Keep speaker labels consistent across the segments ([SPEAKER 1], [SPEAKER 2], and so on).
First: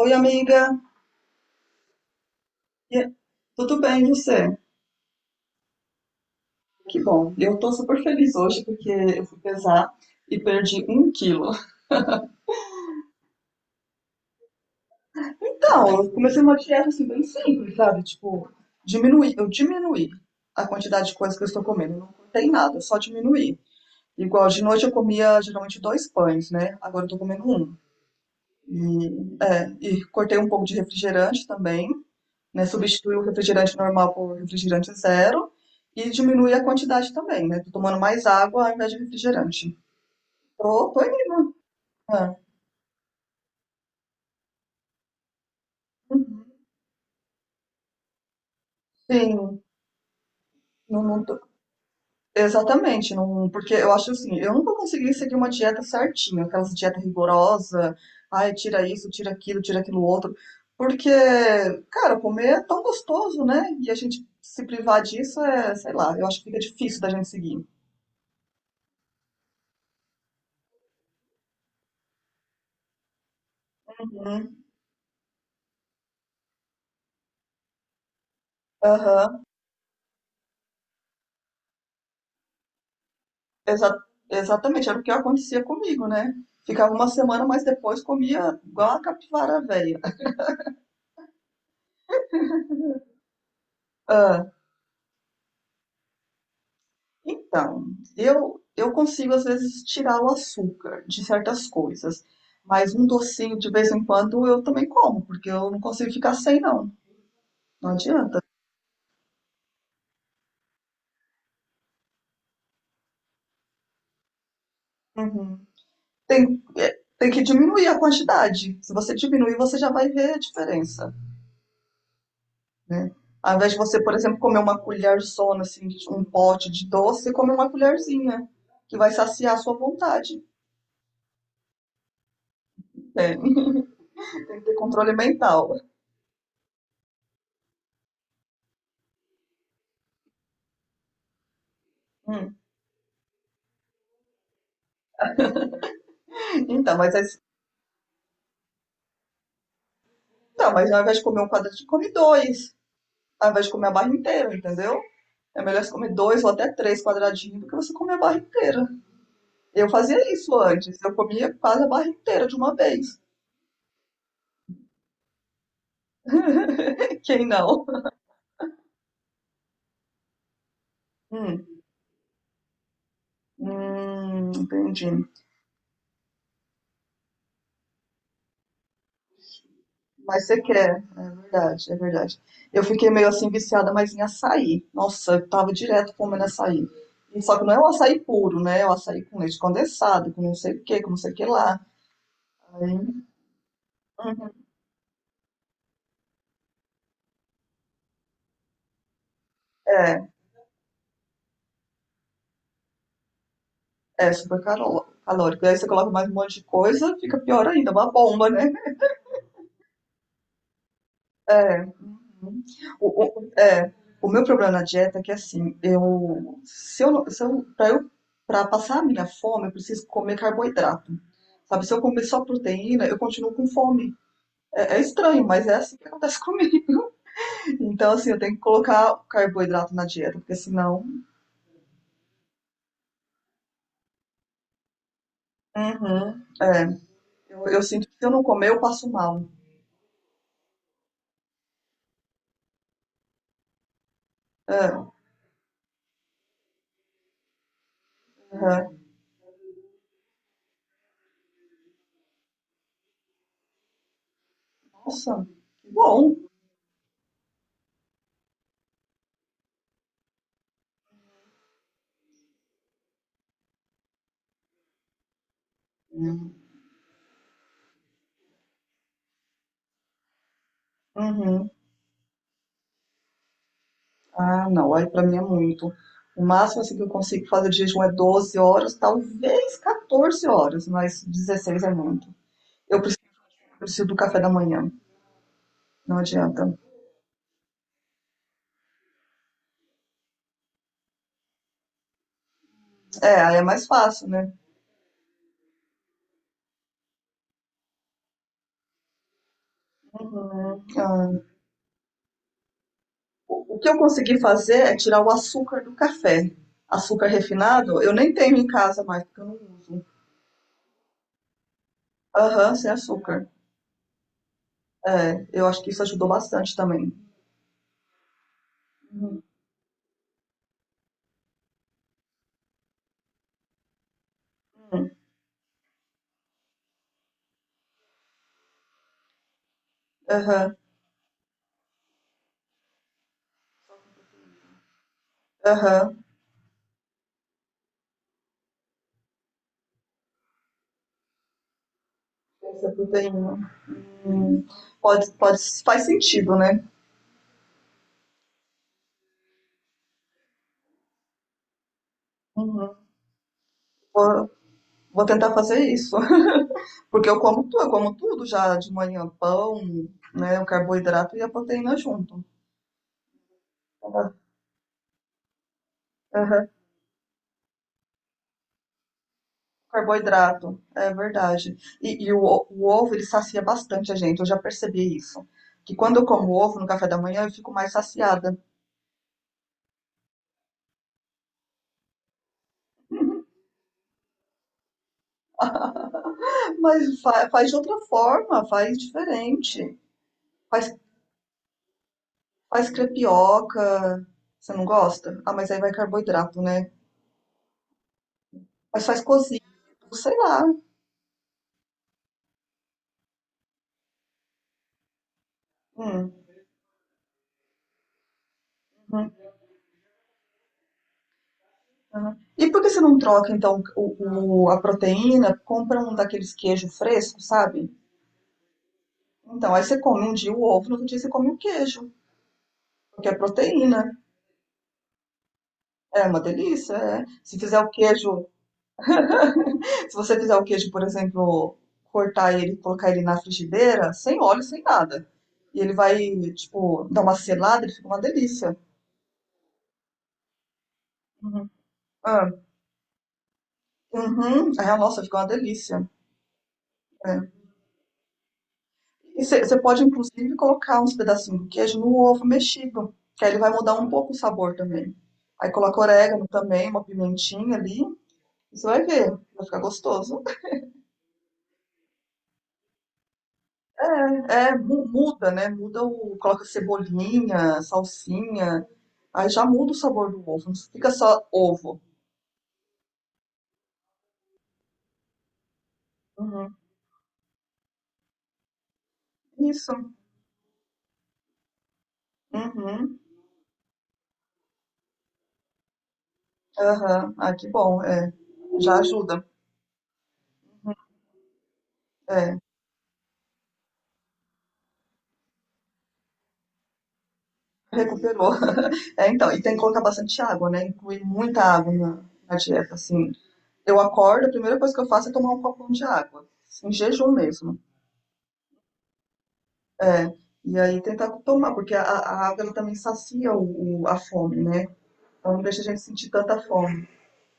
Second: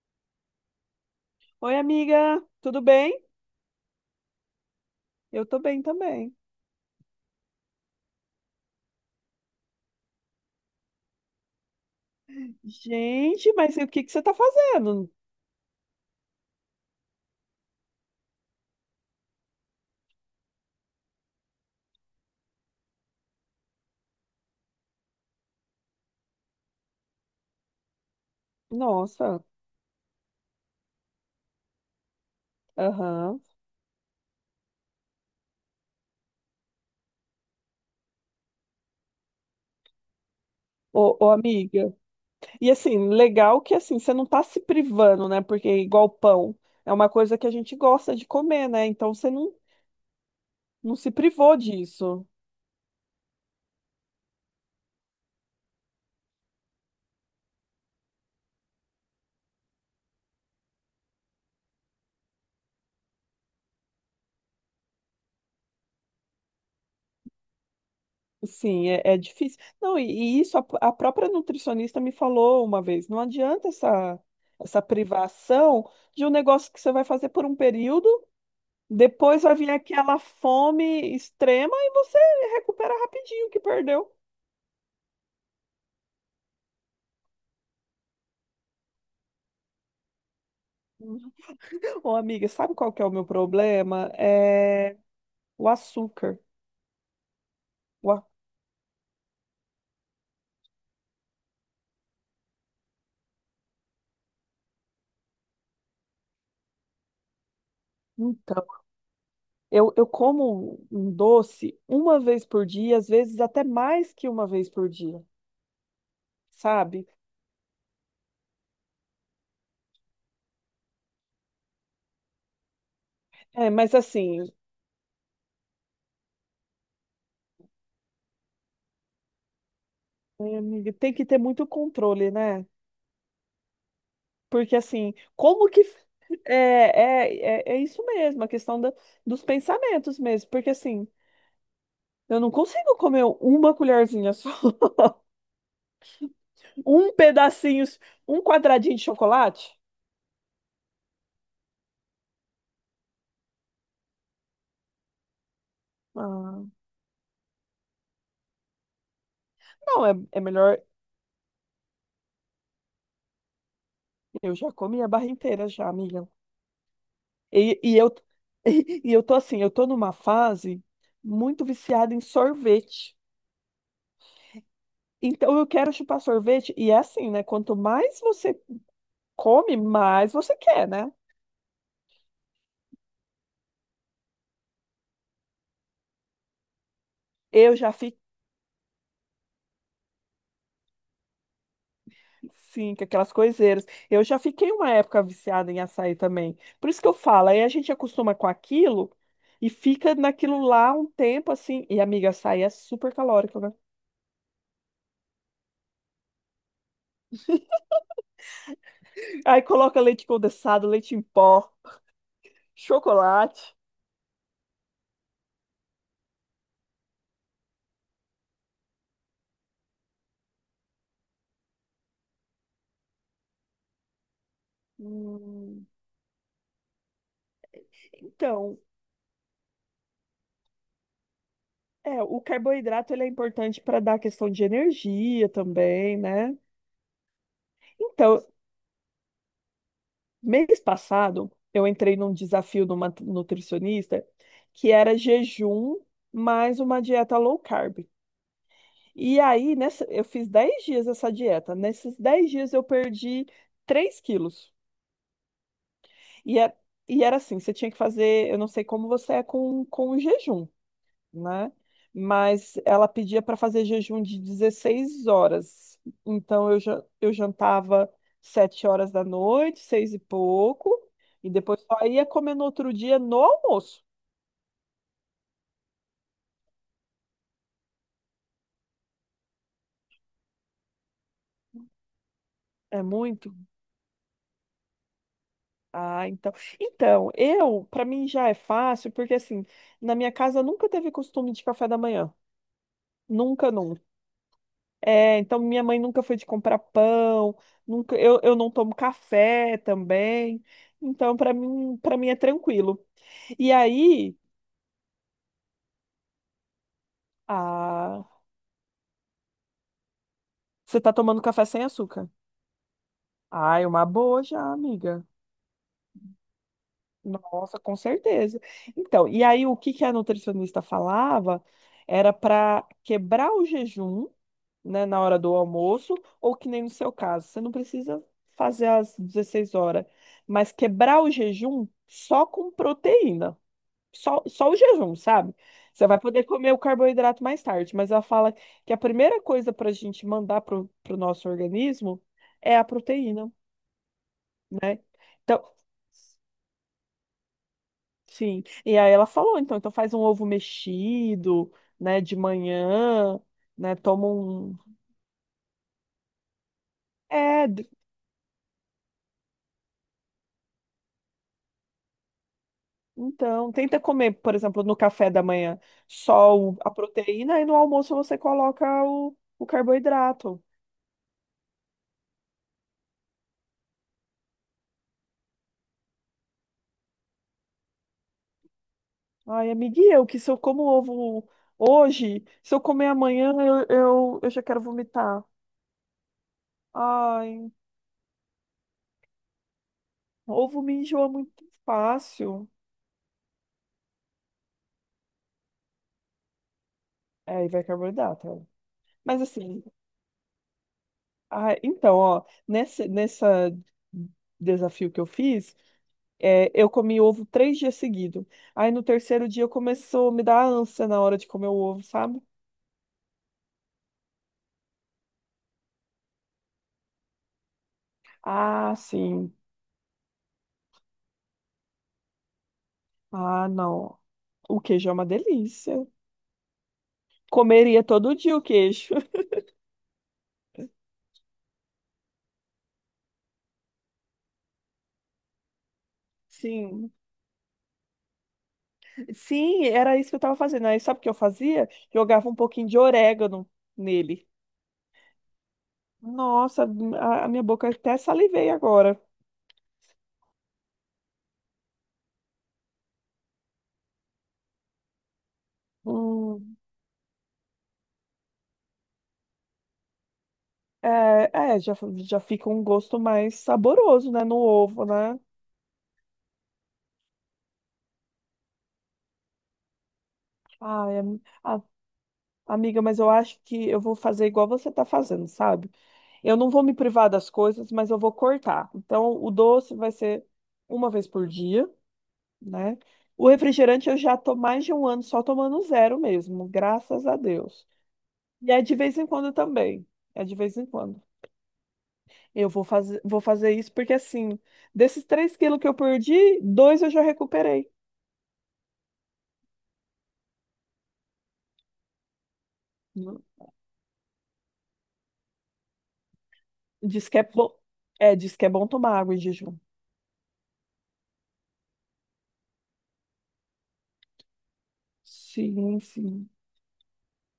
[SPEAKER 1] Oi, amiga.
[SPEAKER 2] Oi, amiga, tudo
[SPEAKER 1] E-
[SPEAKER 2] bem?
[SPEAKER 1] Tudo bem, e você?
[SPEAKER 2] Eu tô bem também.
[SPEAKER 1] Que bom. Eu tô super feliz hoje porque eu fui pesar e perdi um quilo.
[SPEAKER 2] Gente, mas e o que que você tá fazendo?
[SPEAKER 1] Então, eu comecei uma dieta assim bem simples, sabe? Tipo, diminuir. Eu diminuí a quantidade de coisas que eu estou comendo. Eu não cortei nada, eu só diminuí. Igual de noite eu comia geralmente dois pães, né? Agora eu tô comendo um. E,
[SPEAKER 2] Nossa,
[SPEAKER 1] é, e cortei um pouco de refrigerante também. Né? Substitui o
[SPEAKER 2] aham.
[SPEAKER 1] refrigerante normal por refrigerante zero e diminui a quantidade também, né? Tô tomando mais água ao invés de refrigerante. Tô
[SPEAKER 2] Ô, ô,
[SPEAKER 1] indo.
[SPEAKER 2] amiga.
[SPEAKER 1] Né?
[SPEAKER 2] E assim, legal que assim, você não tá se privando, né? Porque é igual
[SPEAKER 1] Uhum.
[SPEAKER 2] pão, é uma coisa que a gente gosta de comer, né? Então você não,
[SPEAKER 1] Sim,
[SPEAKER 2] não
[SPEAKER 1] não,
[SPEAKER 2] se
[SPEAKER 1] não tô-
[SPEAKER 2] privou disso.
[SPEAKER 1] exatamente, não, porque eu acho assim, eu nunca consegui seguir uma dieta certinha, aquelas dietas rigorosas, ai, tira isso, tira aquilo outro, porque, cara, comer é tão gostoso, né? E a gente se privar disso é, sei lá, eu acho que fica difícil da gente seguir.
[SPEAKER 2] Sim, é difícil. Não, e isso a própria nutricionista me falou uma vez, não adianta essa,
[SPEAKER 1] Uhum.
[SPEAKER 2] essa privação de um negócio que você vai fazer por um período. Depois
[SPEAKER 1] Aham.
[SPEAKER 2] vai vir aquela fome extrema e você recupera rapidinho o que
[SPEAKER 1] Exa-
[SPEAKER 2] perdeu.
[SPEAKER 1] Exatamente, era o que acontecia comigo, né? Ficava uma semana, mas depois comia igual a capivara velha.
[SPEAKER 2] Ô, amiga, sabe qual que é o meu problema?
[SPEAKER 1] Ah,
[SPEAKER 2] É o açúcar.
[SPEAKER 1] então,
[SPEAKER 2] O a-
[SPEAKER 1] eu consigo às vezes tirar o açúcar de certas coisas, mas um docinho de vez em quando eu também como, porque eu não consigo ficar sem, não. Não adianta.
[SPEAKER 2] Então, eu como um doce uma vez por dia, às vezes até mais que uma vez por dia,
[SPEAKER 1] Uhum. Tem, é,
[SPEAKER 2] sabe?
[SPEAKER 1] tem que diminuir a quantidade. Se você diminuir, você já vai ver a diferença. Né? Ao
[SPEAKER 2] É,
[SPEAKER 1] invés de
[SPEAKER 2] mas
[SPEAKER 1] você, por exemplo,
[SPEAKER 2] assim,
[SPEAKER 1] comer uma colherzona, assim, de um pote de doce, você come uma colherzinha, que vai saciar a sua vontade.
[SPEAKER 2] amiga, tem que ter muito controle, né?
[SPEAKER 1] Né? Tem que ter
[SPEAKER 2] Porque
[SPEAKER 1] controle
[SPEAKER 2] assim, como
[SPEAKER 1] mental.
[SPEAKER 2] que. É, é, é isso mesmo, a questão dos pensamentos mesmo. Porque assim. Eu não
[SPEAKER 1] Hum.
[SPEAKER 2] consigo comer uma colherzinha só.
[SPEAKER 1] Então,
[SPEAKER 2] Um
[SPEAKER 1] mas, as-
[SPEAKER 2] pedacinho, um quadradinho de chocolate?
[SPEAKER 1] então, mas ao invés de comer um quadradinho, come dois. Ao invés de comer a barra inteira, entendeu? É melhor você comer dois ou
[SPEAKER 2] Ah,
[SPEAKER 1] até três quadradinhos do que você comer a barra inteira. Eu
[SPEAKER 2] não, é,
[SPEAKER 1] fazia
[SPEAKER 2] é
[SPEAKER 1] isso
[SPEAKER 2] melhor.
[SPEAKER 1] antes. Eu comia quase a barra inteira de uma vez.
[SPEAKER 2] Eu já comi a barra inteira já, amiga.
[SPEAKER 1] Quem
[SPEAKER 2] E,
[SPEAKER 1] não?
[SPEAKER 2] e eu, eu tô numa fase muito
[SPEAKER 1] Hum,
[SPEAKER 2] viciada em sorvete.
[SPEAKER 1] hum, entendi.
[SPEAKER 2] Então eu quero chupar sorvete. E é assim, né? Quanto mais você come, mais
[SPEAKER 1] Mas
[SPEAKER 2] você
[SPEAKER 1] você
[SPEAKER 2] quer,
[SPEAKER 1] quer,
[SPEAKER 2] né?
[SPEAKER 1] é verdade, é verdade. Eu fiquei meio assim viciada, mas em açaí. Nossa, eu tava direto comendo açaí. E só que não
[SPEAKER 2] Eu
[SPEAKER 1] é o
[SPEAKER 2] já fi,
[SPEAKER 1] açaí puro, né? É o açaí com leite condensado, com não sei o que, com não sei o que lá.
[SPEAKER 2] Sim,
[SPEAKER 1] Aí,
[SPEAKER 2] com aquelas coiseiras. Eu já
[SPEAKER 1] uhum,
[SPEAKER 2] fiquei uma época viciada em açaí também. Por isso que eu falo, aí a gente acostuma com aquilo e fica
[SPEAKER 1] é,
[SPEAKER 2] naquilo lá um tempo assim. E, amiga, açaí é super calórico, né?
[SPEAKER 1] é calórico. Aí você coloca mais um monte de coisa, fica pior ainda, uma bomba, né?
[SPEAKER 2] Aí coloca leite condensado, leite em pó,
[SPEAKER 1] É. Uhum. O, o-
[SPEAKER 2] chocolate.
[SPEAKER 1] é, o meu problema na dieta é que assim, eu, se eu, não- se eu, para eu, para passar a minha fome, eu preciso comer carboidrato. Sabe, se eu comer só proteína, eu continuo com fome. É, é estranho, mas é
[SPEAKER 2] Hum,
[SPEAKER 1] assim que acontece comigo. Então, assim, eu tenho que
[SPEAKER 2] então,
[SPEAKER 1] colocar o carboidrato na dieta, porque senão,
[SPEAKER 2] o carboidrato ele é importante para dar a questão de energia também,
[SPEAKER 1] uhum,
[SPEAKER 2] né?
[SPEAKER 1] é, eu sinto que se eu não
[SPEAKER 2] Então,
[SPEAKER 1] comer, eu passo mal.
[SPEAKER 2] mês passado, eu entrei num desafio de uma nutricionista que
[SPEAKER 1] É,
[SPEAKER 2] era jejum mais uma dieta low carb.
[SPEAKER 1] uhum.
[SPEAKER 2] E aí, nessa, eu fiz 10 dias essa dieta. Nesses 10 dias, eu perdi 3 quilos.
[SPEAKER 1] Nossa, que bom.
[SPEAKER 2] E, é- e era assim: você tinha que fazer. Eu não sei como você é com o jejum, né? Mas ela pedia para fazer jejum de 16 horas. Então eu jantava 7 horas da noite, seis e pouco, e
[SPEAKER 1] Uhum.
[SPEAKER 2] depois só ia comer no outro dia no almoço.
[SPEAKER 1] Ah, não, aí pra mim é muito. O máximo assim, que eu consigo fazer de jejum é 12 horas, talvez 14 horas, mas 16 é muito. Eu
[SPEAKER 2] É
[SPEAKER 1] preciso,
[SPEAKER 2] muito?
[SPEAKER 1] preciso do café da manhã, não
[SPEAKER 2] Ah, então.
[SPEAKER 1] adianta.
[SPEAKER 2] Então, para mim já é fácil, porque assim, na minha casa nunca teve costume de café da manhã.
[SPEAKER 1] É, aí é
[SPEAKER 2] Nunca,
[SPEAKER 1] mais
[SPEAKER 2] nunca.
[SPEAKER 1] fácil, né?
[SPEAKER 2] É, então minha mãe nunca foi de comprar pão, nunca, eu não tomo café também.
[SPEAKER 1] Uhum. Ah,
[SPEAKER 2] Então, para mim é tranquilo. E
[SPEAKER 1] o que eu
[SPEAKER 2] aí,
[SPEAKER 1] consegui fazer é tirar o açúcar do café. Açúcar refinado, eu
[SPEAKER 2] ah,
[SPEAKER 1] nem tenho em casa mais, porque eu não uso.
[SPEAKER 2] você tá tomando café sem açúcar?
[SPEAKER 1] Aham, sem açúcar.
[SPEAKER 2] Ai, uma boa já, amiga.
[SPEAKER 1] É, eu acho que isso ajudou bastante também.
[SPEAKER 2] Nossa, com certeza. Então,
[SPEAKER 1] Uhum.
[SPEAKER 2] e aí o que que a nutricionista falava era para quebrar o jejum, né, na hora do almoço, ou que nem no seu caso, você não precisa fazer às 16 horas, mas
[SPEAKER 1] Aham,
[SPEAKER 2] quebrar o jejum só com proteína. Só o jejum, sabe? Você
[SPEAKER 1] aham.
[SPEAKER 2] vai poder comer o carboidrato mais tarde, mas ela fala que a primeira coisa para a gente mandar para o nosso organismo é a
[SPEAKER 1] Essa
[SPEAKER 2] proteína,
[SPEAKER 1] proteína.
[SPEAKER 2] né?
[SPEAKER 1] Pode, pode,
[SPEAKER 2] Então,
[SPEAKER 1] faz sentido, né?
[SPEAKER 2] sim. E aí ela falou, então faz um ovo mexido, né, de
[SPEAKER 1] Uhum.
[SPEAKER 2] manhã, né? Toma
[SPEAKER 1] Vou,
[SPEAKER 2] um.
[SPEAKER 1] vou tentar fazer isso. Porque
[SPEAKER 2] É, d-
[SPEAKER 1] eu como tudo já de manhã, pão, né? O carboidrato e a proteína junto.
[SPEAKER 2] então, tenta comer,
[SPEAKER 1] Aham,
[SPEAKER 2] por exemplo, no café da manhã só
[SPEAKER 1] aham.
[SPEAKER 2] o- a proteína e no almoço você coloca o carboidrato.
[SPEAKER 1] Carboidrato, é verdade. E o ovo, ele sacia bastante a gente, eu já percebi isso. Que quando eu como ovo no café da manhã, eu fico mais saciada.
[SPEAKER 2] Ai, amiga, eu que se eu como ovo hoje, se eu comer amanhã, eu já quero vomitar.
[SPEAKER 1] É, mas
[SPEAKER 2] Ai,
[SPEAKER 1] faz de outra forma, faz diferente.
[SPEAKER 2] ovo me
[SPEAKER 1] Faz,
[SPEAKER 2] enjoa muito fácil.
[SPEAKER 1] faz crepioca, você não gosta? Ah, mas aí vai carboidrato, né?
[SPEAKER 2] É, e vai carboidrato. É.
[SPEAKER 1] Mas faz
[SPEAKER 2] Mas
[SPEAKER 1] cozido,
[SPEAKER 2] assim,
[SPEAKER 1] sei lá.
[SPEAKER 2] ah então, ó, nessa desafio que eu fiz,
[SPEAKER 1] Hum.
[SPEAKER 2] eu comi ovo 3 dias seguidos. Aí no terceiro dia começou a me dar ânsia na hora de comer o ovo,
[SPEAKER 1] Aham.
[SPEAKER 2] sabe?
[SPEAKER 1] E por que você não troca, então, a proteína? Compra um daqueles queijos frescos, sabe?
[SPEAKER 2] Ah, sim.
[SPEAKER 1] Então, aí você come um dia o ovo, no outro dia você come o queijo, porque é
[SPEAKER 2] Ah,
[SPEAKER 1] proteína.
[SPEAKER 2] não. O queijo é uma delícia.
[SPEAKER 1] É uma delícia, é. Se fizer o
[SPEAKER 2] Comeria todo
[SPEAKER 1] queijo,
[SPEAKER 2] dia o queijo.
[SPEAKER 1] se você fizer o queijo, por exemplo, cortar ele, colocar ele na frigideira, sem óleo, sem nada. E ele vai, tipo,
[SPEAKER 2] Sim.
[SPEAKER 1] dar uma selada, ele fica uma delícia.
[SPEAKER 2] Sim, era isso que eu tava fazendo. Aí sabe o que eu
[SPEAKER 1] Uhum.
[SPEAKER 2] fazia? Jogava
[SPEAKER 1] Ah,
[SPEAKER 2] um pouquinho de orégano nele.
[SPEAKER 1] uhum. É, nossa, fica uma delícia.
[SPEAKER 2] Nossa, a
[SPEAKER 1] É.
[SPEAKER 2] minha boca até salivei agora.
[SPEAKER 1] E você pode, inclusive, colocar uns pedacinhos de queijo no ovo mexido, que aí ele vai mudar um pouco o sabor também. Aí coloca orégano
[SPEAKER 2] Hum,
[SPEAKER 1] também, uma pimentinha ali. Você vai ver, vai ficar gostoso.
[SPEAKER 2] é, já fica um gosto mais saboroso, né, no
[SPEAKER 1] É,
[SPEAKER 2] ovo, né?
[SPEAKER 1] muda, né? Muda o. Coloca cebolinha, salsinha. Aí já muda o sabor do ovo. Não fica
[SPEAKER 2] Ai, am-
[SPEAKER 1] só
[SPEAKER 2] a-
[SPEAKER 1] ovo.
[SPEAKER 2] amiga, mas eu acho que eu vou fazer igual você tá fazendo, sabe? Eu não
[SPEAKER 1] Uhum.
[SPEAKER 2] vou me privar das coisas, mas eu vou cortar. Então, o doce
[SPEAKER 1] Isso.
[SPEAKER 2] vai ser uma vez por dia, né?
[SPEAKER 1] Uhum.
[SPEAKER 2] O refrigerante eu já tô mais de um ano só tomando zero mesmo, graças
[SPEAKER 1] Aham.
[SPEAKER 2] a
[SPEAKER 1] Ah, que
[SPEAKER 2] Deus.
[SPEAKER 1] bom. É.
[SPEAKER 2] E é de
[SPEAKER 1] Já
[SPEAKER 2] vez em
[SPEAKER 1] ajuda.
[SPEAKER 2] quando também. É de vez em quando.
[SPEAKER 1] É.
[SPEAKER 2] Eu vou fazer isso porque, assim, desses 3 quilos que eu perdi, dois eu já recuperei.
[SPEAKER 1] Recuperou. É, então. E tem que colocar bastante água, né? Incluir muita água na dieta, assim.
[SPEAKER 2] Hum.
[SPEAKER 1] Eu acordo, a primeira coisa que eu faço é tomar um copão de água, em
[SPEAKER 2] Diz
[SPEAKER 1] jejum
[SPEAKER 2] que é bom,
[SPEAKER 1] mesmo.
[SPEAKER 2] diz que é bom tomar água em jejum.
[SPEAKER 1] É, e aí tentar tomar, porque a água ela também sacia a fome, né? Ela não deixa a
[SPEAKER 2] Sim,
[SPEAKER 1] gente sentir
[SPEAKER 2] sim.
[SPEAKER 1] tanta fome.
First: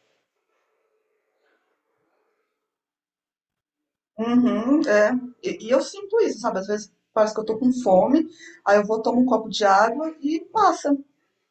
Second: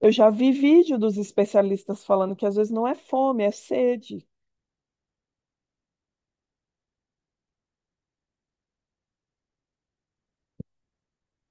[SPEAKER 2] Eu já vi vídeo dos especialistas falando que às vezes não é fome, é sede.
[SPEAKER 1] Uhum, é. E eu sinto isso, sabe? Às vezes parece que eu tô com fome, aí eu vou tomo um copo de água e passa.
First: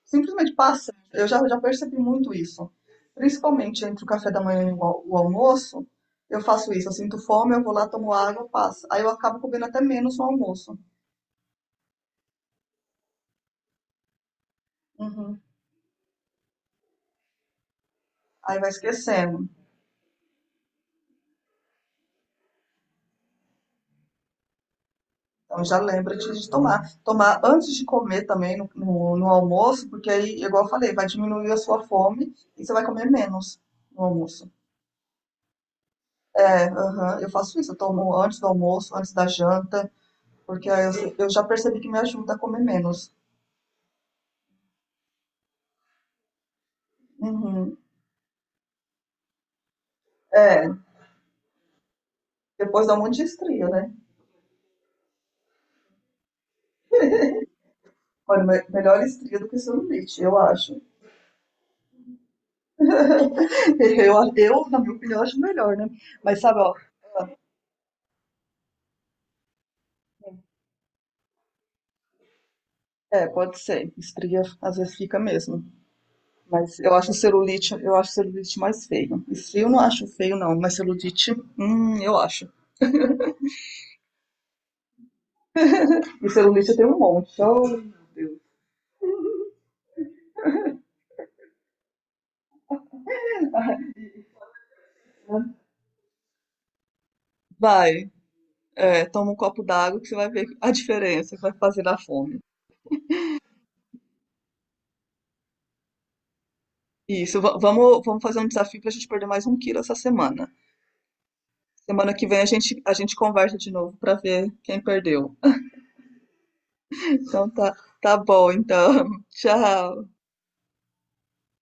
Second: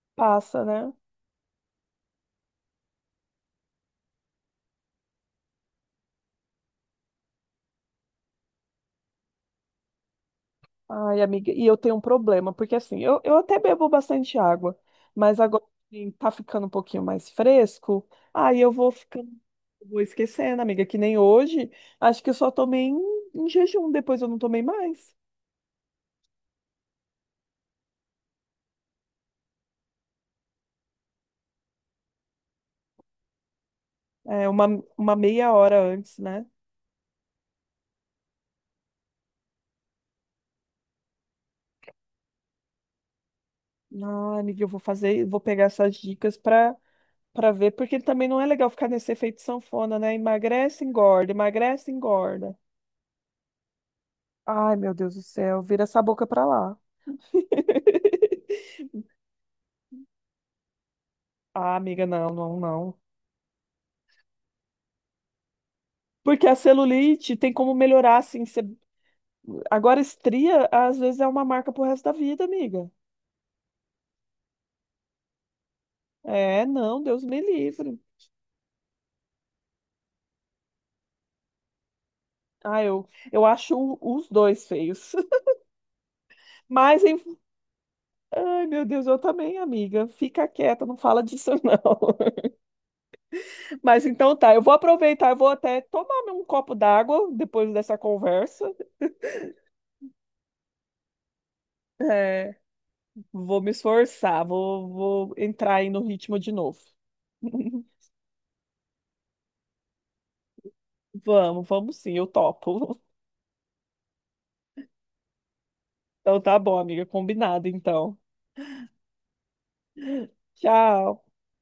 [SPEAKER 1] Simplesmente
[SPEAKER 2] Passa, né?
[SPEAKER 1] passa. Eu já percebi muito isso. Principalmente entre o café da manhã e o almoço, eu faço isso. Eu sinto fome, eu vou lá, tomo água, passa. Aí eu acabo comendo até menos no almoço.
[SPEAKER 2] Ai, amiga, e eu tenho um problema, porque assim, eu até bebo bastante água,
[SPEAKER 1] Uhum.
[SPEAKER 2] mas agora assim, tá ficando um pouquinho mais fresco,
[SPEAKER 1] Aí
[SPEAKER 2] aí
[SPEAKER 1] vai
[SPEAKER 2] eu vou ficando,
[SPEAKER 1] esquecendo.
[SPEAKER 2] vou esquecendo, amiga, que nem hoje, acho que eu só tomei em jejum, depois eu não tomei mais.
[SPEAKER 1] Então já lembra de tomar. Tomar antes de comer também no almoço, porque aí, igual eu falei, vai diminuir a sua fome e você vai comer menos no
[SPEAKER 2] É,
[SPEAKER 1] almoço.
[SPEAKER 2] uma meia hora antes, né?
[SPEAKER 1] É, aham, eu faço isso, eu tomo antes do almoço, antes da janta, porque eu já percebi que me ajuda a comer menos.
[SPEAKER 2] Ah, amiga, eu vou fazer, vou pegar essas dicas pra ver,
[SPEAKER 1] Uhum.
[SPEAKER 2] porque também não é legal ficar nesse efeito sanfona, né?
[SPEAKER 1] É,
[SPEAKER 2] Emagrece, engorda, emagrece, engorda.
[SPEAKER 1] depois dá um monte de estria, né?
[SPEAKER 2] Ai, meu Deus do céu, vira essa boca pra lá.
[SPEAKER 1] Olha, melhor estria do que celulite, eu acho.
[SPEAKER 2] Ah, amiga, não, não, não.
[SPEAKER 1] Na minha opinião, acho melhor, né? Mas
[SPEAKER 2] Porque a
[SPEAKER 1] sabe, ó,
[SPEAKER 2] celulite tem como melhorar, assim. Você. Agora, estria, às vezes, é uma marca pro resto da vida, amiga.
[SPEAKER 1] é, pode ser. Estria às vezes fica mesmo.
[SPEAKER 2] É,
[SPEAKER 1] Mas
[SPEAKER 2] não, Deus me
[SPEAKER 1] eu
[SPEAKER 2] livre.
[SPEAKER 1] acho celulite mais feio. E frio eu não acho feio, não, mas celulite, eu acho.
[SPEAKER 2] Ah, eu acho os dois feios.
[SPEAKER 1] E celulite eu tenho um
[SPEAKER 2] Mas, em-
[SPEAKER 1] monte. Oh, meu Deus.
[SPEAKER 2] ai, meu Deus, eu também, amiga. Fica quieta, não fala disso, não. Mas então tá, eu vou aproveitar, eu vou até tomar um copo d'água depois dessa
[SPEAKER 1] Vai,
[SPEAKER 2] conversa.
[SPEAKER 1] é, toma um copo d'água que você vai ver a diferença que vai fazer na fome.
[SPEAKER 2] É, vou me esforçar, vou entrar aí no ritmo de novo.
[SPEAKER 1] Isso, vamos, vamos fazer um desafio para a gente perder mais um quilo essa semana.
[SPEAKER 2] Vamos, vamos
[SPEAKER 1] Semana
[SPEAKER 2] sim,
[SPEAKER 1] que
[SPEAKER 2] eu
[SPEAKER 1] vem a
[SPEAKER 2] topo.
[SPEAKER 1] gente conversa de novo para ver quem perdeu.
[SPEAKER 2] Então tá bom, amiga,
[SPEAKER 1] Então
[SPEAKER 2] combinado
[SPEAKER 1] tá, tá
[SPEAKER 2] então.
[SPEAKER 1] bom, então. Tchau.
[SPEAKER 2] Tchau.